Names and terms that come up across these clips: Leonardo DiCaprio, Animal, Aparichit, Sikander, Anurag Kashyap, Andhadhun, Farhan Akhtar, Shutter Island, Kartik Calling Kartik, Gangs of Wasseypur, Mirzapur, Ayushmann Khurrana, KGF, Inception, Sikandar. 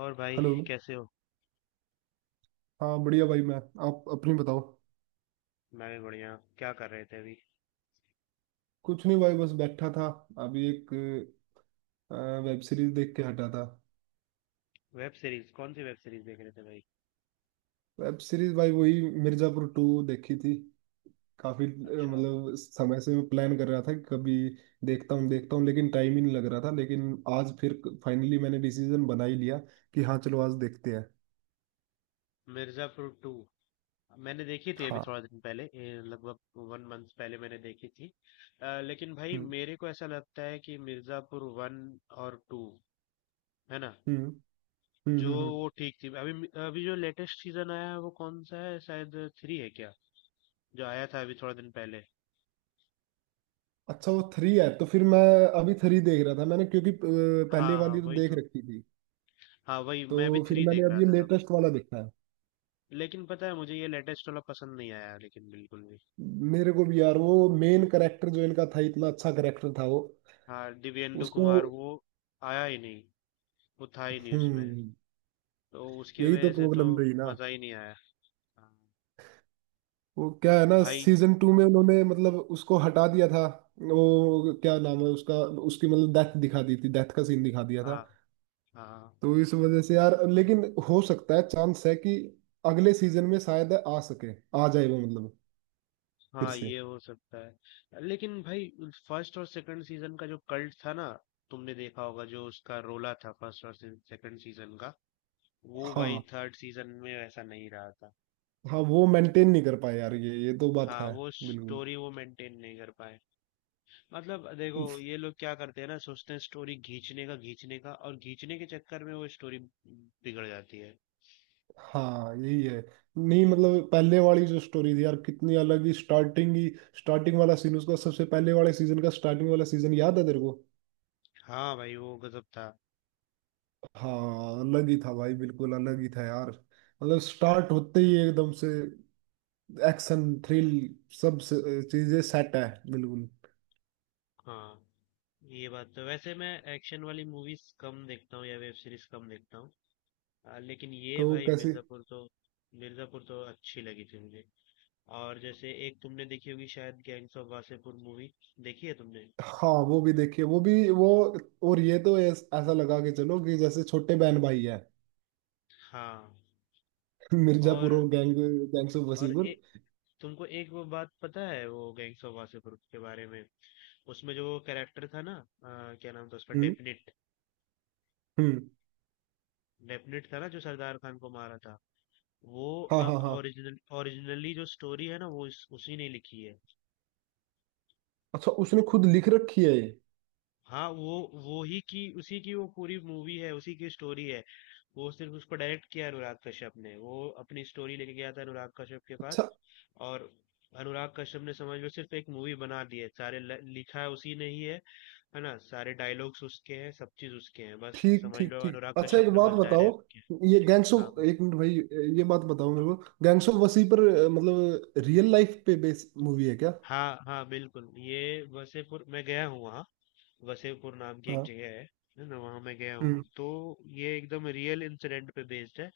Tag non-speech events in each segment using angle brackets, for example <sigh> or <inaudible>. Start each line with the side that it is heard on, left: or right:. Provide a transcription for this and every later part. left: और भाई,
right: हेलो।
left: कैसे हो?
right: हाँ, बढ़िया भाई। मैं, आप अपनी बताओ।
left: मैं भी बढ़िया। क्या कर रहे थे अभी?
right: कुछ नहीं भाई, बस बैठा था। अभी एक वेब सीरीज देख के हटा था।
left: Web series? कौन सी वेब सीरीज देख रहे थे भाई?
right: वेब सीरीज भाई वही मिर्जापुर टू देखी थी। काफी
left: अच्छा।
right: मतलब समय से मैं प्लान कर रहा था कि कभी देखता हूँ देखता हूँ, लेकिन टाइम ही नहीं लग रहा था। लेकिन आज फिर फाइनली मैंने डिसीजन बना ही लिया कि हाँ चलो आज देखते हैं।
left: मिर्जापुर टू मैंने देखी थी, अभी
right: हाँ।
left: थोड़ा दिन पहले, लगभग वन मंथ पहले मैंने देखी थी। लेकिन भाई
right: हम्म,
left: मेरे को ऐसा लगता है कि मिर्जापुर वन और टू, है ना,
right: हम्म, हम्म,
left: जो
right: हम्म,
left: वो ठीक थी। अभी अभी जो लेटेस्ट सीजन आया है वो कौन सा है? शायद थ्री है क्या, जो आया था अभी थोड़ा दिन पहले?
right: अच्छा, वो थ्री है? तो फिर मैं अभी थ्री देख रहा था मैंने, क्योंकि पहले
left: हाँ हाँ,
right: वाली तो
left: वही
right: देख
left: तो।
right: रखी थी।
left: हाँ वही,
right: तो
left: मैं भी
right: फिर
left: थ्री
right: मैंने
left: देख
right: अब
left: रहा
right: ये
left: था।
right: लेटेस्ट वाला देखा है।
left: लेकिन पता है, मुझे ये लेटेस्ट वाला पसंद नहीं आया, लेकिन बिल्कुल भी।
right: मेरे को भी यार वो मेन करेक्टर जो इनका था इतना अच्छा करेक्टर था वो,
left: हाँ, दिव्येंदु
right: उसको।
left: कुमार वो आया ही नहीं। वो था ही नहीं उसमें,
right: हम्म।
left: तो उसकी
right: यही तो
left: वजह से तो
right: प्रॉब्लम रही ना।
left: मजा ही नहीं आया। हाँ,
right: वो क्या है ना,
left: भाई।
right: सीजन टू में उन्होंने मतलब उसको हटा दिया था। वो क्या नाम है उसका, उसकी मतलब डेथ दिखा दी थी, डेथ का सीन दिखा दिया था।
left: हाँ हाँ
right: तो इस वजह से यार, लेकिन हो सकता है, चांस है कि अगले सीजन में शायद आ सके, आ जाए वो मतलब फिर
left: हाँ,
right: से।
left: ये हो सकता है, लेकिन भाई, फर्स्ट और सेकंड सीजन का जो कल्ट था ना, तुमने देखा होगा जो उसका रोला था फर्स्ट और सेकंड सीजन का, वो
right: हाँ।
left: भाई थर्ड सीजन में वैसा नहीं रहा था।
right: हाँ वो मेंटेन नहीं कर पाए यार, ये तो बात
left: हाँ,
right: है।
left: वो
right: बिल्कुल।
left: स्टोरी वो मेंटेन नहीं कर पाए। मतलब देखो, ये लोग क्या करते हैं ना, सोचते हैं स्टोरी खींचने का खींचने का, और खींचने के चक्कर में वो स्टोरी बिगड़ जाती है।
right: हाँ यही है। नहीं मतलब पहले वाली जो स्टोरी थी यार, कितनी अलग ही स्टार्टिंग ही। स्टार्टिंग वाला सीन उसका, सबसे पहले वाले सीजन का स्टार्टिंग वाला सीजन, याद है तेरे को?
left: हाँ भाई, वो गजब था।
right: हाँ अलग ही था भाई, बिल्कुल अलग ही था यार। मतलब स्टार्ट होते ही एकदम से एक्शन, थ्रिल, सब से- चीजें सेट है। बिल्कुल।
left: हाँ, ये बात तो, वैसे मैं एक्शन वाली मूवीज कम देखता हूँ या वेब सीरीज कम देखता हूँ। लेकिन ये
right: तो
left: भाई
right: कैसे?
left: मिर्जापुर तो अच्छी लगी थी मुझे। और जैसे एक तुमने देखी होगी शायद, गैंग्स ऑफ वासेपुर मूवी। देखी है तुमने?
right: हाँ वो भी देखिए, वो भी वो। और ये तो ऐसा लगा के चलो कि जैसे छोटे बहन भाई है
left: हाँ।
right: <laughs> मिर्जापुर
left: और
right: और गैंग, गैंग्स ऑफ
left: और
right: वसीपुर।
left: तुमको एक वो बात पता है, वो गैंग्स ऑफ वासेपुर के बारे में। उसमें जो कैरेक्टर था ना, क्या नाम था उसका?
right: हम्म,
left: डेफिनेट,
right: हम्म।
left: डेफिनेट था ना जो सरदार खान को मारा था वो।
right: हाँ, हाँ, हाँ।
left: ओरिजिनली जो स्टोरी है ना, वो उसी ने लिखी है।
right: अच्छा, उसने खुद लिख रखी है ये?
left: हाँ वो ही की, उसी की, वो पूरी मूवी है, उसी की स्टोरी है। वो सिर्फ उसको डायरेक्ट किया अनुराग कश्यप ने। वो अपनी स्टोरी लेके गया था अनुराग कश्यप के पास।
right: अच्छा।
left: और अनुराग कश्यप ने समझ लो सिर्फ एक मूवी बना दी है, सारे लिखा है उसी ने ही है ना। सारे डायलॉग्स उसके हैं, सब चीज उसके हैं, बस
right: ठीक,
left: समझ
right: ठीक,
left: लो
right: ठीक।
left: अनुराग
right: अच्छा एक
left: कश्यप ने
right: बात
left: बस
right: बताओ,
left: डायरेक्ट।
right: ये गैंग्स
left: हाँ।
right: ऑफ, एक मिनट भाई। ये बात बताओ मेरे
left: अब-
right: को, गैंग्स ऑफ वसी पर, मतलब रियल लाइफ पे बेस मूवी है क्या?
left: हाँ हाँ बिल्कुल, ये वसेपुर मैं गया हूँ वहाँ। वसेपुर नाम की एक
right: हाँ।
left: जगह है ना, वहाँ मैं गया हूँ।
right: हम्म,
left: तो ये एकदम रियल इंसिडेंट पे बेस्ड है।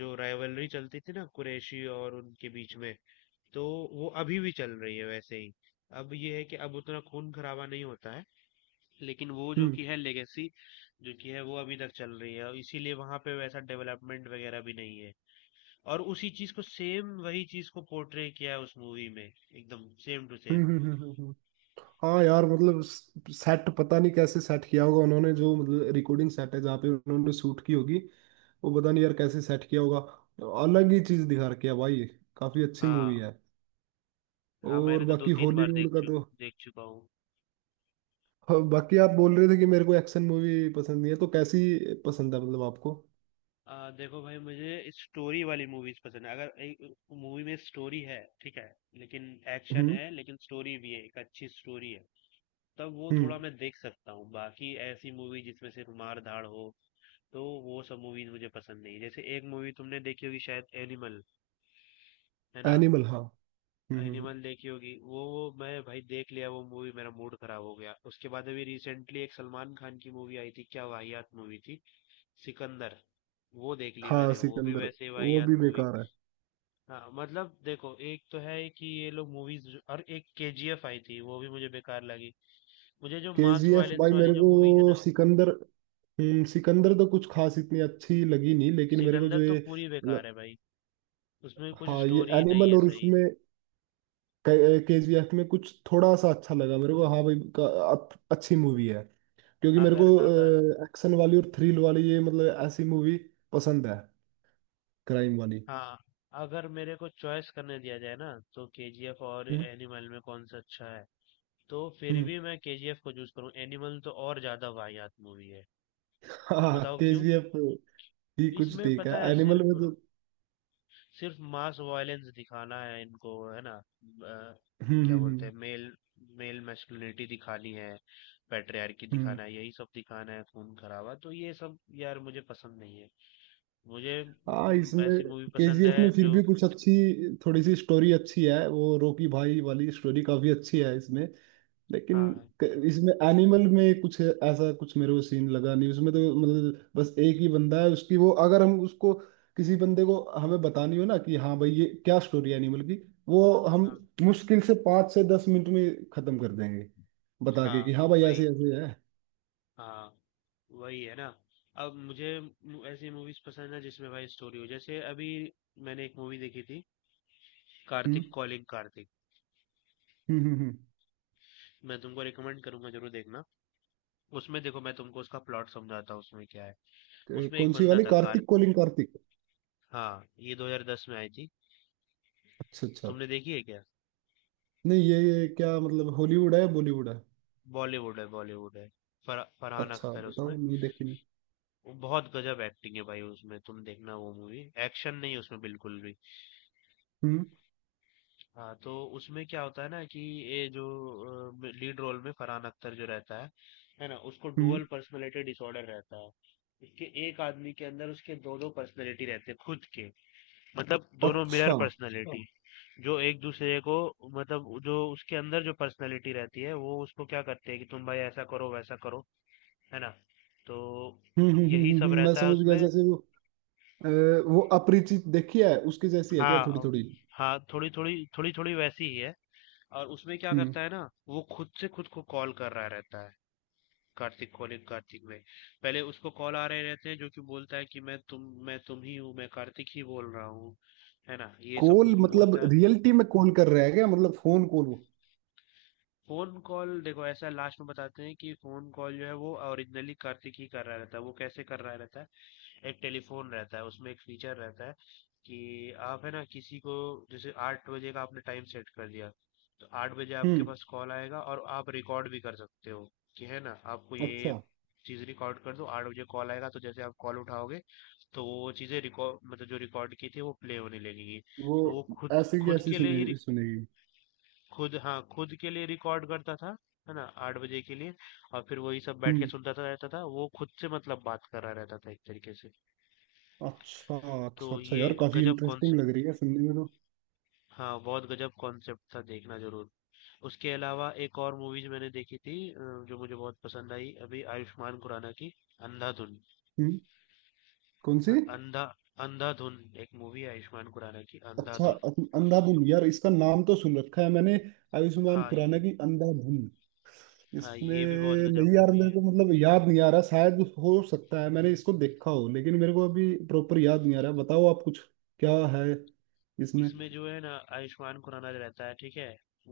left: जो राइवलरी चलती थी ना कुरैशी और उनके बीच में, तो वो अभी भी चल रही है वैसे ही। अब ये है कि अब उतना खून खराबा नहीं होता है, लेकिन वो जो
right: हम्म,
left: कि है लेगेसी, जो कि है वो अभी तक चल रही है, और इसीलिए वहां पे वैसा डेवलपमेंट वगैरह भी नहीं है। और उसी चीज को, सेम वही चीज को पोर्ट्रे किया है उस मूवी में, एकदम सेम टू
right: हम्म,
left: सेम।
right: हम्म, हाँ यार, मतलब सेट पता नहीं कैसे सेट किया होगा उन्होंने, जो मतलब रिकॉर्डिंग सेट है जहाँ पे उन्होंने शूट की होगी, वो पता नहीं यार कैसे सेट किया होगा। अलग ही चीज दिखा रखी है भाई, काफी अच्छी मूवी
left: हाँ
right: है।
left: हाँ, मैंने
right: और
left: तो दो
right: बाकी
left: तीन बार
right: हॉलीवुड का तो,
left: देख चुका हूँ।
right: हाँ, बाकी आप बोल रहे थे कि मेरे को एक्शन मूवी पसंद नहीं है, तो कैसी पसंद है मतलब आपको?
left: देखो भाई, मुझे स्टोरी वाली मूवीज पसंद है। अगर एक मूवी में स्टोरी है, ठीक है, लेकिन एक्शन
right: हम्म,
left: है लेकिन स्टोरी भी है, एक अच्छी स्टोरी है, तब वो थोड़ा
right: हम्म।
left: मैं देख सकता हूँ। बाकी ऐसी मूवी जिसमें सिर्फ मार धाड़ हो, तो वो सब मूवीज मुझे पसंद नहीं। जैसे एक मूवी तुमने देखी होगी शायद, एनिमल, है ना?
right: एनिमल, हाँ। हम्म,
left: एनिमल देखी होगी वो, मैं भाई देख लिया वो मूवी, मेरा मूड खराब हो गया। उसके बाद अभी रिसेंटली एक सलमान खान की मूवी आई थी, क्या वाहियात मूवी थी, सिकंदर। वो देख ली
right: हाँ
left: मैंने, वो भी
right: सिकंदर
left: वैसे
right: वो भी
left: वाहियात मूवी।
right: बेकार है।
left: हाँ, मतलब देखो, एक तो है कि ये लोग मूवीज, और एक केजीएफ आई थी, वो भी मुझे बेकार लगी। मुझे जो मास
right: केजीएफ
left: वायलेंस
right: भाई,
left: वाली
right: मेरे
left: जो
right: को
left: मूवी है ना,
right: सिकंदर, हम्म, सिकंदर तो कुछ खास इतनी अच्छी लगी नहीं। लेकिन मेरे को
left: सिकंदर
right: जो
left: तो
right: ये
left: पूरी
right: ल-
left: बेकार है भाई, उसमें कुछ
right: हाँ ये
left: स्टोरी ही नहीं
right: एनिमल,
left: है
right: और
left: सही।
right: उसमें केजीएफ में कुछ थोड़ा सा अच्छा लगा मेरे को। हाँ भाई अच्छी मूवी है। क्योंकि मेरे को
left: अगर अगर,
right: एक्शन वाली और थ्रिल वाली ये मतलब ऐसी मूवी पसंद है, क्राइम वाली।
left: हाँ, अगर मेरे को चॉइस करने दिया जाए ना, तो केजीएफ और
right: हम्म।
left: एनिमल में कौन सा अच्छा है? तो फिर
right: हम्म।
left: भी मैं केजीएफ को चूज करूँ, एनिमल तो और ज्यादा वाहियात मूवी है।
right: हाँ
left: बताओ क्यों?
right: केजीएफ भी कुछ
left: इसमें
right: ठीक है,
left: पता है,
right: एनिमल
left: सिर्फ
right: में जो,
left: सिर्फ मास वायलेंस दिखाना है इनको, है ना,
right: हम्म,
left: क्या
right: हम्म,
left: बोलते
right: हम्म,
left: हैं, मेल, मेल मैस्कुलिनिटी दिखानी है, पैट्रियार्की
right: हम्म।
left: दिखाना है, यही सब दिखाना है, खून खराबा, तो ये सब यार मुझे पसंद नहीं है। मुझे
right: हाँ इसमें
left: ऐसी मूवी पसंद
right: केजीएफ में
left: है
right: फिर
left: जो,
right: भी कुछ अच्छी, थोड़ी सी स्टोरी अच्छी है, वो रोकी भाई वाली स्टोरी काफी अच्छी है इसमें। लेकिन
left: हाँ
right: इसमें एनिमल में कुछ ऐसा कुछ मेरे को सीन लगा नहीं उसमें। तो मतलब बस एक ही बंदा है, उसकी वो अगर हम उसको, किसी बंदे को हमें बतानी हो ना कि हाँ भाई ये क्या स्टोरी है एनिमल की, वो हम
left: हाँ
right: मुश्किल से 5 से 10 मिनट में खत्म कर देंगे, बता
left: हाँ
right: के
left: हाँ,
right: कि हाँ भाई ऐसे
left: वही,
right: ऐसे है।
left: हाँ वही, है ना। अब मुझे ऐसी मूवीज पसंद है जिसमें भाई स्टोरी हो। जैसे अभी मैंने एक मूवी देखी थी,
right: हम्म,
left: कार्तिक कॉलिंग कार्तिक।
right: हम्म, हम्म,
left: मैं तुमको रिकमेंड करूंगा, जरूर देखना। उसमें देखो, मैं तुमको उसका प्लॉट समझाता हूँ, उसमें क्या है। उसमें एक
right: कौन सी
left: बंदा
right: वाली,
left: था कार
right: कार्तिक कोलिंग कार्तिक?
left: हाँ, ये 2010 में आई थी।
right: अच्छा, अच्छा।
left: तुमने देखी है क्या?
right: नहीं ये, क्या मतलब, हॉलीवुड है, बॉलीवुड है?
left: बॉलीवुड है, बॉलीवुड है। फरहान
right: अच्छा
left: अख्तर है उसमें,
right: बताओ, नहीं देखी नहीं।
left: वो बहुत गजब एक्टिंग है भाई उसमें, तुम देखना वो मूवी, एक्शन नहीं है उसमें बिल्कुल भी।
right: हम्म,
left: हाँ तो उसमें क्या होता है ना, कि ये जो लीड रोल में फरहान अख्तर जो रहता है ना, उसको डुअल
right: हम्म।
left: पर्सनैलिटी डिसऑर्डर रहता है। उसके, एक आदमी के अंदर उसके दो दो पर्सनैलिटी रहते हैं खुद के, मतलब दोनों मिरर
right: अच्छा। हम्म,
left: पर्सनैलिटी, जो एक दूसरे को, मतलब जो उसके अंदर जो पर्सनैलिटी रहती है वो उसको क्या करते हैं कि तुम भाई ऐसा करो वैसा करो, है ना, तो
right: हम्म, हम्म,
left: यही सब
right: मैं
left: रहता है
right: समझ गया,
left: उसमें।
right: जैसे वो अ, वो अपरिचित देखी है उसकी, जैसी है क्या
left: हाँ,
right: थोड़ी थोड़ी?
left: हाँ थोड़ी थोड़ी थोड़ी थोड़ी वैसी ही है। और उसमें क्या
right: हम्म।
left: करता है ना, वो खुद से खुद को कॉल कर रहा रहता है। कार्तिक कॉलिंग कार्तिक में पहले उसको कॉल आ रहे रहते हैं जो कि बोलता है कि मैं तुम ही हूँ, मैं कार्तिक ही बोल रहा हूँ, है ना, ये सब
right: कॉल
left: उसको
right: मतलब
left: बोलता है।
right: रियलिटी में कॉल कर रहा है क्या, मतलब फोन कॉल वो?
left: फोन कॉल देखो, ऐसा लास्ट में बताते हैं कि फोन कॉल जो है वो ओरिजिनली कार्तिक ही कर रहा रहता है। वो कैसे कर रहा रहता है? एक टेलीफोन रहता है उसमें, एक फीचर रहता है कि आप, है ना, किसी को जैसे आठ बजे का आपने टाइम सेट कर दिया, तो आठ बजे आपके
right: हम्म।
left: पास कॉल आएगा, और आप रिकॉर्ड भी कर सकते हो, कि है ना, आपको ये
right: अच्छा,
left: चीज रिकॉर्ड कर दो, आठ बजे कॉल आएगा, तो जैसे आप कॉल उठाओगे, तो वो चीजें रिकॉर्ड, मतलब जो रिकॉर्ड की थी, वो प्ले होने लगेगी।
right: वो
left: तो वो खुद
right: ऐसे की
left: खुद
right: ऐसी
left: के लिए ही,
right: सुने सुनेगी?
left: खुद हाँ, खुद के लिए रिकॉर्ड करता था, है ना, आठ बजे के लिए। और फिर वही सब बैठ के
right: हम्म।
left: सुनता था रहता था वो, खुद से मतलब बात कर रहा रहता था एक तरीके से।
right: अच्छा,
left: तो
right: अच्छा। अच्छा
left: ये
right: यार, काफी
left: गजब
right: इंटरेस्टिंग
left: कॉन्सेप्ट।
right: लग रही है सुनने में तो।
left: हाँ, बहुत गजब कॉन्सेप्ट था, देखना जरूर। उसके अलावा एक और मूवीज मैंने देखी थी, जो मुझे बहुत पसंद आई, अभी आयुष्मान खुराना की अंधाधुन।
right: हम्म। कौन सी?
left: अ- अंधा अंधाधुन, एक मूवी है आयुष्मान खुराना की,
right: अच्छा
left: अंधाधुन।
right: अंधाधुन, यार इसका नाम तो सुन रखा है मैंने, आयुष्मान
left: हाँ
right: खुराना
left: ये,
right: की अंधाधुन।
left: हाँ
right: इसमें,
left: ये भी बहुत गजब
right: नहीं यार
left: मूवी
right: मेरे
left: है।
right: को मतलब याद नहीं आ रहा। शायद हो सकता है मैंने इसको देखा हो, लेकिन मेरे को अभी प्रॉपर याद नहीं आ रहा। बताओ आप, कुछ क्या है इसमें?
left: इसमें जो है ना, आयुष्मान खुराना रहता है, ठीक है,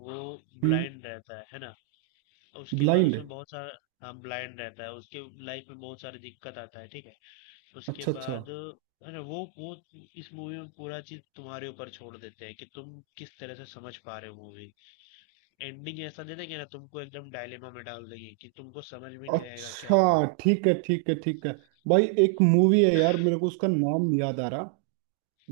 left: वो
right: हम्म।
left: ब्लाइंड रहता है ना, उसके बाद
right: ब्लाइंड?
left: उसमें बहुत सारा, हाँ ब्लाइंड रहता है, उसके लाइफ में बहुत सारी दिक्कत आता है, ठीक है, उसके
right: अच्छा, अच्छा।
left: बाद, है ना, वो इस मूवी में पूरा चीज तुम्हारे ऊपर छोड़ देते हैं कि तुम किस तरह से समझ पा रहे हो मूवी। एंडिंग ऐसा दे देंगे ना तुमको, एकदम डायलेमा में डाल देंगे कि तुमको समझ में नहीं आएगा क्या हुआ।
right: अच्छा, ठीक है, ठीक है, ठीक है। भाई एक मूवी है यार, मेरे को उसका नाम नहीं याद आ रहा,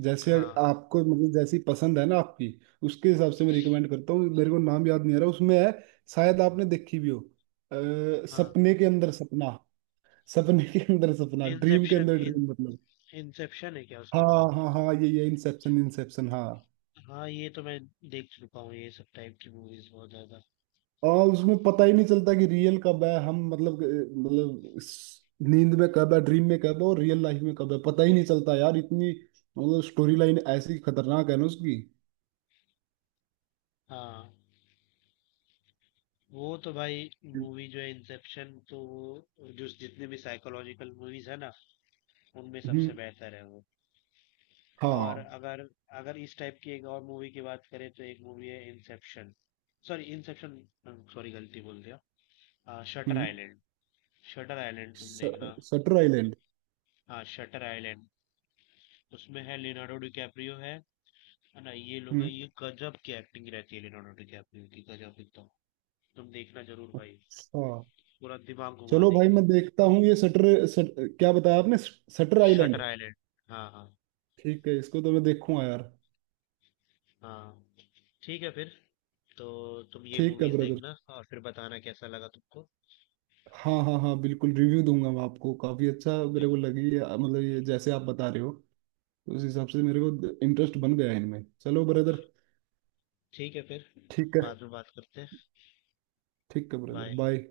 right: जैसे
left: हाँ
right: आपको मतलब जैसी पसंद है ना आपकी, उसके हिसाब से मैं रिकमेंड करता हूँ। मेरे को नाम याद नहीं आ रहा, उसमें है, शायद आपने देखी भी हो। अ,
left: हाँ,
right: सपने के अंदर सपना, सपने के अंदर सपना, ड्रीम के
left: इंसेप्शन
right: अंदर
left: इन
right: ड्रीम, मतलब।
left: इंसेप्शन है क्या उसका
right: हाँ,
left: नाम?
right: हाँ, हाँ, ये ये इंसेप्शन इंसेप्शन, हाँ।
left: हाँ, ये तो मैं देख चुका हूँ, ये सब टाइप की मूवीज बहुत ज्यादा।
right: और उसमें पता ही नहीं चलता कि रियल कब है, हम मतलब मतलब इस नींद में कब है, ड्रीम में कब है, और रियल लाइफ में कब है, पता ही नहीं चलता यार। इतनी मतलब स्टोरी लाइन ऐसी खतरनाक है ना उसकी।
left: हाँ वो तो भाई, मूवी जो है इंसेप्शन, तो वो जो जितने भी साइकोलॉजिकल मूवीज है ना, उनमें
right: हम्म।
left: सबसे बेहतर है वो। और
right: हाँ।
left: अगर अगर इस टाइप की एक और मूवी की बात करें, तो एक मूवी है इंसेप्शन सॉरी गलती बोल दिया, शटर
right: हम्म।
left: आइलैंड। शटर आइलैंड तुम
right: स-
left: देखना,
right: सटर आइलैंड।
left: हाँ शटर आइलैंड। उसमें है लियोनार्डो डिकैप्रियो, है ना, ये लोग हैं,
right: हम्म।
left: ये गजब की एक्टिंग रहती है लियोनार्डो डिकैप्रियो की, गजब एकदम। तुम देखना जरूर भाई,
right: अच्छा,
left: पूरा दिमाग घुमा
right: चलो भाई
left: देगी ये,
right: मैं देखता हूँ ये सटर, सट क्या बताया आपने, सटर
left: शटर
right: आइलैंड?
left: आइलैंड, हाँ हाँ
right: ठीक है, इसको तो मैं देखूंगा यार।
left: हाँ। ठीक है फिर। तो तुम ये
right: ठीक है
left: मूवीज
right: ब्रदर।
left: देखना और फिर बताना कैसा लगा तुमको।
right: हाँ, हाँ, हाँ, बिल्कुल रिव्यू दूंगा मैं आपको। काफी अच्छा
left: फिर
right: मेरे को लगी है, मतलब ये जैसे आप बता रहे हो, तो उस हिसाब से मेरे को इंटरेस्ट बन गया है इनमें। चलो ब्रदर,
left: ठीक है, फिर
right: ठीक है।
left: बाद में बात करते हैं।
right: ठीक है ब्रदर,
left: बाय।
right: बाय।